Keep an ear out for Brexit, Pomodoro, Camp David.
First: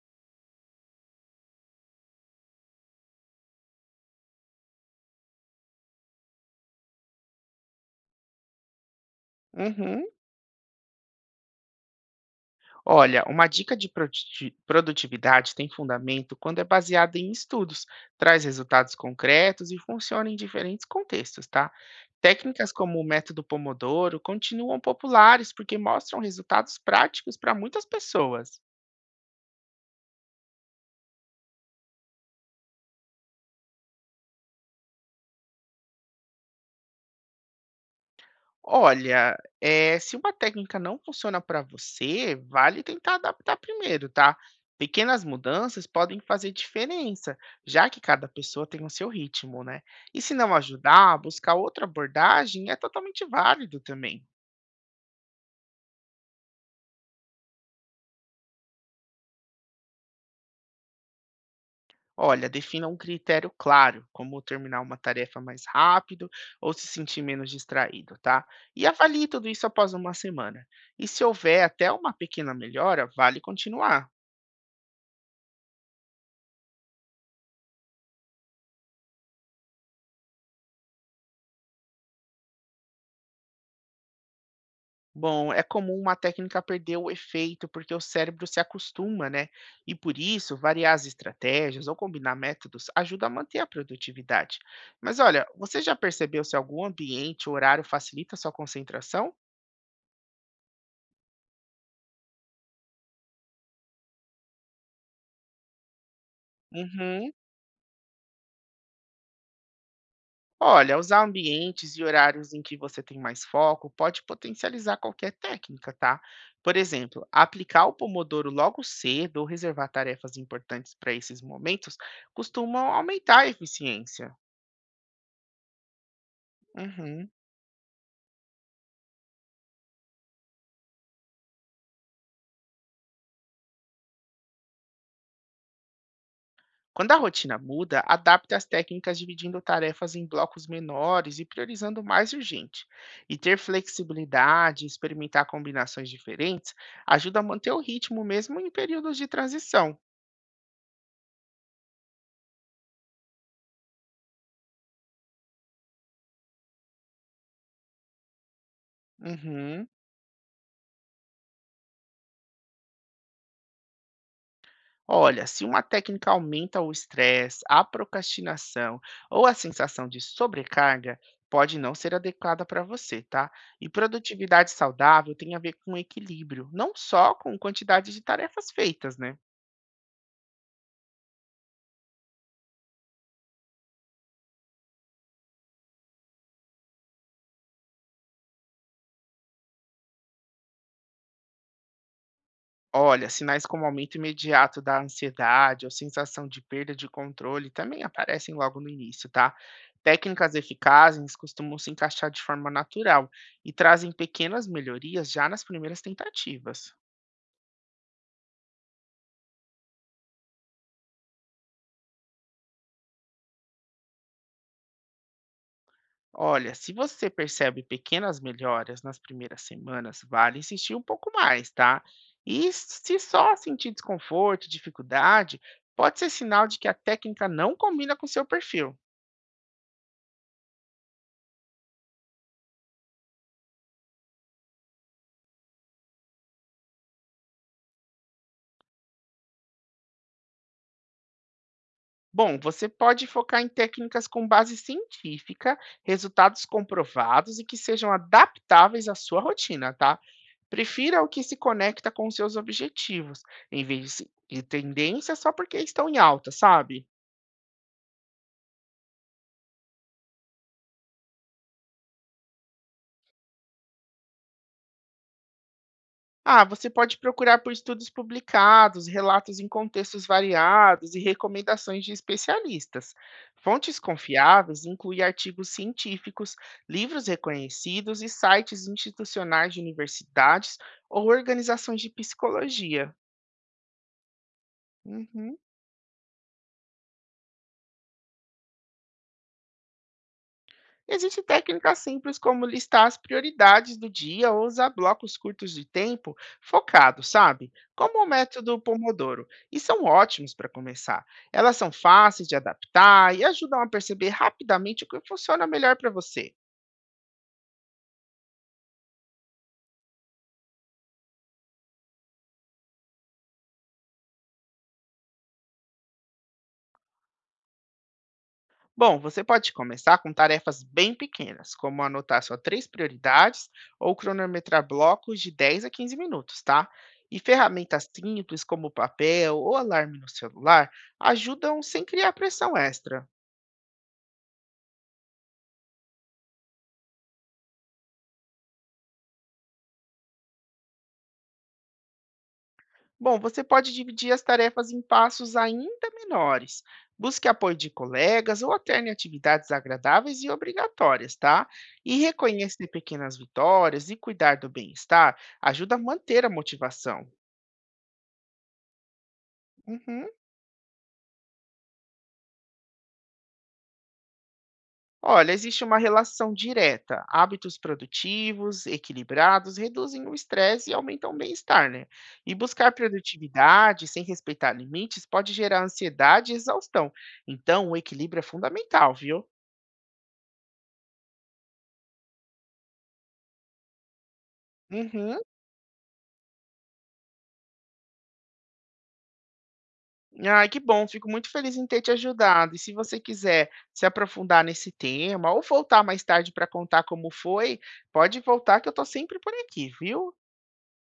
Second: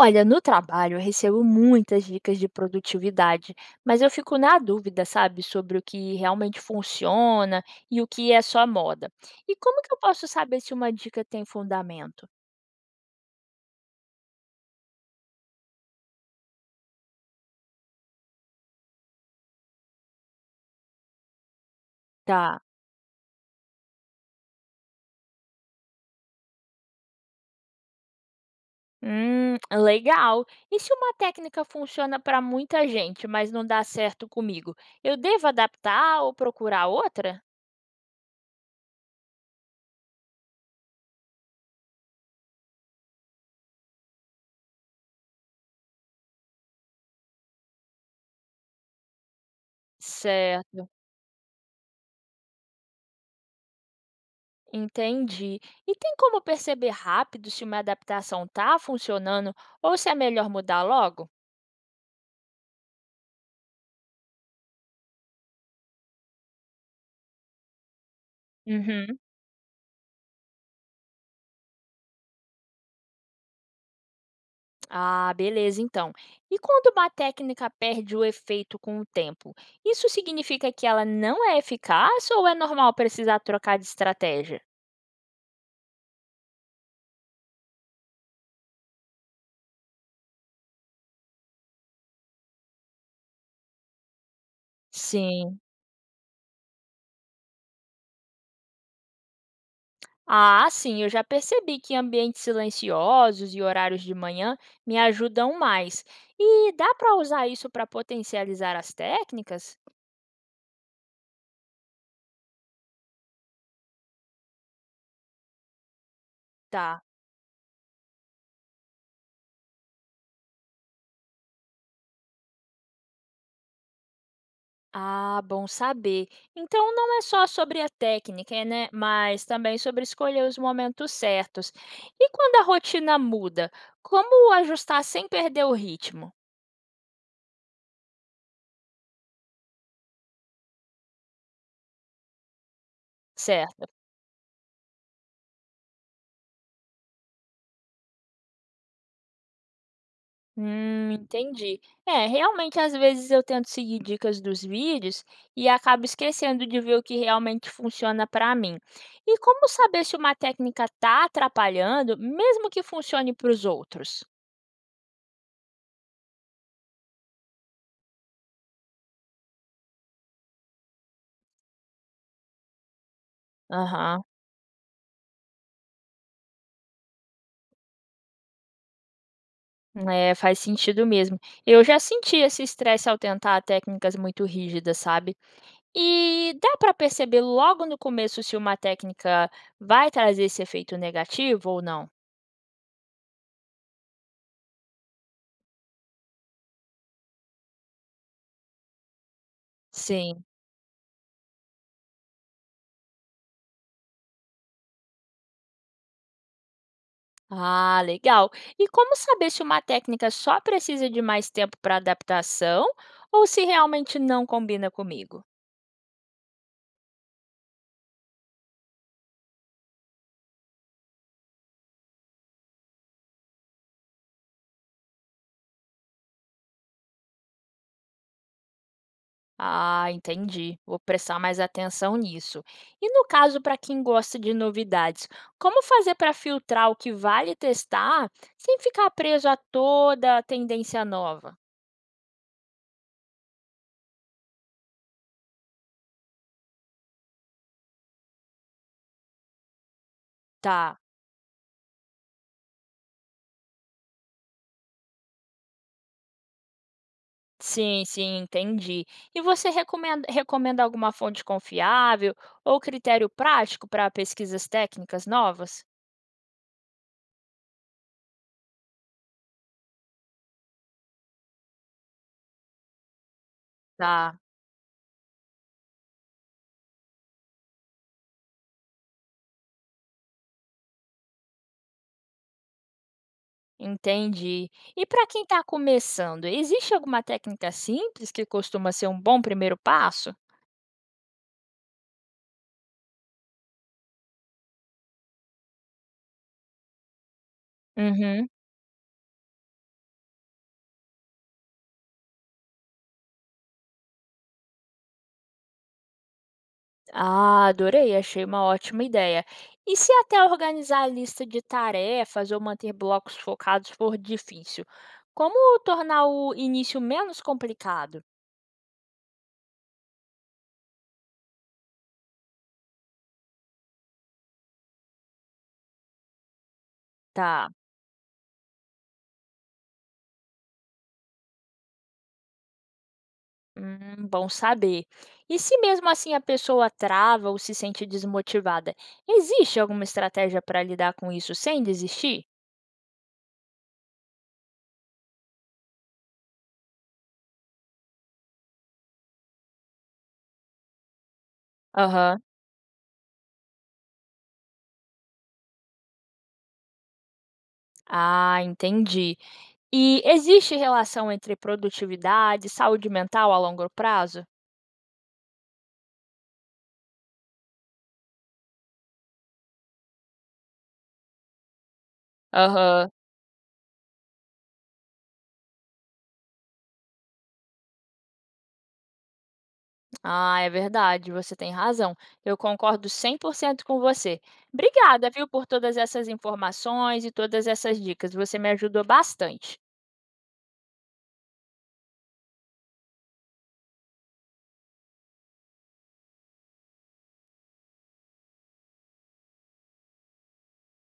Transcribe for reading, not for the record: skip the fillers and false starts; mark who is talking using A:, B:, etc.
A: Olha, no trabalho eu recebo muitas dicas de produtividade, mas eu fico na dúvida, sabe, sobre o que realmente funciona e o que é só moda. E como que eu
B: Uhum.
A: posso saber se uma dica tem fundamento?
B: Olha, uma dica de produtividade tem fundamento quando é baseada em estudos, traz resultados concretos e funciona em diferentes contextos, tá?
A: Tá.
B: Técnicas como o método Pomodoro continuam populares porque mostram resultados práticos para muitas pessoas.
A: Legal. E se uma técnica funciona para muita gente, mas não dá certo comigo? Eu devo adaptar ou procurar outra?
B: Olha, se uma técnica não funciona para você, vale tentar adaptar primeiro, tá? Pequenas mudanças podem fazer diferença, já que cada pessoa tem o seu ritmo, né? E se não
A: Certo.
B: ajudar, buscar outra abordagem é totalmente válido também.
A: Entendi. E tem como perceber rápido se uma adaptação tá funcionando ou se é melhor mudar logo?
B: Olha, defina um critério claro, como terminar uma tarefa mais rápido ou se sentir menos distraído, tá? E
A: Uhum.
B: avalie tudo isso após uma semana. E se houver até uma pequena melhora, vale continuar.
A: Ah, beleza, então. E quando uma técnica perde o efeito com o tempo, isso significa que ela não é eficaz ou é normal precisar trocar de estratégia?
B: Bom, é comum uma técnica perder o efeito porque o cérebro se acostuma, né? E por isso, variar as estratégias ou combinar métodos ajuda a manter a produtividade. Mas olha,
A: Sim.
B: você já percebeu se algum ambiente ou horário facilita a sua concentração?
A: Ah, sim, eu já percebi que ambientes silenciosos e horários de manhã me ajudam mais. E dá para
B: Uhum.
A: usar isso para potencializar as técnicas?
B: Olha, usar ambientes e horários em que você tem mais foco pode potencializar qualquer técnica, tá? Por
A: Tá.
B: exemplo, aplicar o Pomodoro logo cedo ou reservar tarefas importantes para esses momentos costumam aumentar a eficiência.
A: Ah, bom saber. Então não é
B: Uhum.
A: só sobre a técnica, né? Mas também sobre escolher os momentos certos. E quando a rotina muda, como ajustar sem perder o ritmo,
B: Quando a rotina muda, adapte as técnicas dividindo tarefas em blocos menores e priorizando o mais urgente. E ter
A: certo?
B: flexibilidade, experimentar combinações diferentes, ajuda a manter o ritmo mesmo em períodos de transição.
A: Entendi. É, realmente às vezes eu tento seguir dicas dos vídeos e acabo esquecendo de ver o que realmente funciona para mim. E como
B: Uhum.
A: saber se uma técnica está atrapalhando, mesmo que funcione para os outros?
B: Olha, se uma técnica aumenta o estresse, a procrastinação ou a sensação de sobrecarga, pode não ser adequada para você, tá? E
A: Aham.
B: produtividade saudável tem a ver com equilíbrio, não só com quantidade de tarefas feitas, né?
A: É, faz sentido mesmo. Eu já senti esse estresse ao tentar técnicas muito rígidas, sabe? E dá para perceber logo no começo se uma técnica vai trazer esse efeito negativo ou não?
B: Olha, sinais como aumento imediato da ansiedade ou sensação de perda de controle também aparecem logo no início, tá?
A: Sim.
B: Técnicas eficazes costumam se encaixar de forma natural e trazem pequenas melhorias já nas primeiras tentativas.
A: Ah, legal. E como saber se uma técnica só precisa de mais tempo para adaptação ou se realmente não combina comigo?
B: Olha, se você percebe pequenas melhoras nas primeiras semanas, vale insistir um pouco mais, tá? E se só sentir desconforto, dificuldade, pode ser sinal de que a técnica não combina com seu perfil.
A: Ah, entendi. Vou prestar mais atenção nisso. E no caso, para quem gosta de novidades, como fazer para filtrar o que vale testar sem ficar preso a toda a tendência nova?
B: Bom, você pode focar em técnicas com base científica, resultados comprovados e que sejam adaptáveis à sua rotina, tá?
A: Tá.
B: Prefira o que se conecta com seus objetivos, em vez de se- de tendências só porque estão em alta, sabe?
A: Sim, sim, entendi. E você recomenda alguma fonte confiável ou critério prático para pesquisas técnicas novas?
B: Ah, você pode procurar por estudos publicados, relatos em contextos variados e recomendações de especialistas. Fontes
A: Tá,
B: confiáveis incluem artigos científicos, livros reconhecidos e sites institucionais de universidades ou organizações de psicologia.
A: entendi. E para quem
B: Uhum.
A: está começando, existe alguma técnica simples que costuma ser um bom primeiro passo?
B: Existe técnica simples como listar as prioridades do dia ou usar blocos curtos de tempo focados, sabe? Como o
A: Uhum.
B: método Pomodoro. E são ótimos para começar. Elas são fáceis de adaptar e ajudam a perceber rapidamente o que funciona melhor para você.
A: Ah, adorei, achei uma ótima ideia. E se até organizar a lista de tarefas ou manter blocos focados for difícil, como tornar o início menos complicado?
B: Bom, você pode começar com tarefas bem pequenas, como anotar só três prioridades ou cronometrar blocos de 10 a 15 minutos, tá? E
A: Tá,
B: ferramentas simples como papel ou alarme no celular ajudam sem criar pressão extra.
A: bom saber. E se mesmo assim a pessoa trava ou se sente desmotivada, existe alguma estratégia para lidar com isso sem desistir?
B: Bom, você pode dividir as tarefas em passos ainda menores. Busque apoio de colegas ou alterne atividades agradáveis e obrigatórias, tá? E
A: Aham,
B: reconhecer pequenas vitórias e cuidar do bem-estar ajuda a manter a motivação.
A: ah, entendi. E
B: Uhum.
A: existe relação entre produtividade e saúde mental a longo prazo?
B: Olha, existe uma relação direta. Hábitos produtivos, equilibrados, reduzem o estresse e aumentam o bem-estar, né? E buscar
A: Aham.
B: produtividade sem respeitar limites pode gerar ansiedade e exaustão. Então, o equilíbrio é fundamental, viu?
A: Ah, é verdade, você tem razão. Eu concordo 100% com você. Obrigada,
B: Uhum.
A: viu, por todas essas informações e todas essas dicas. Você me ajudou bastante.
B: Ai, que bom, fico muito feliz em ter te ajudado. E se você quiser se aprofundar nesse tema ou voltar mais tarde para contar como foi, pode voltar que eu estou sempre por aqui, viu?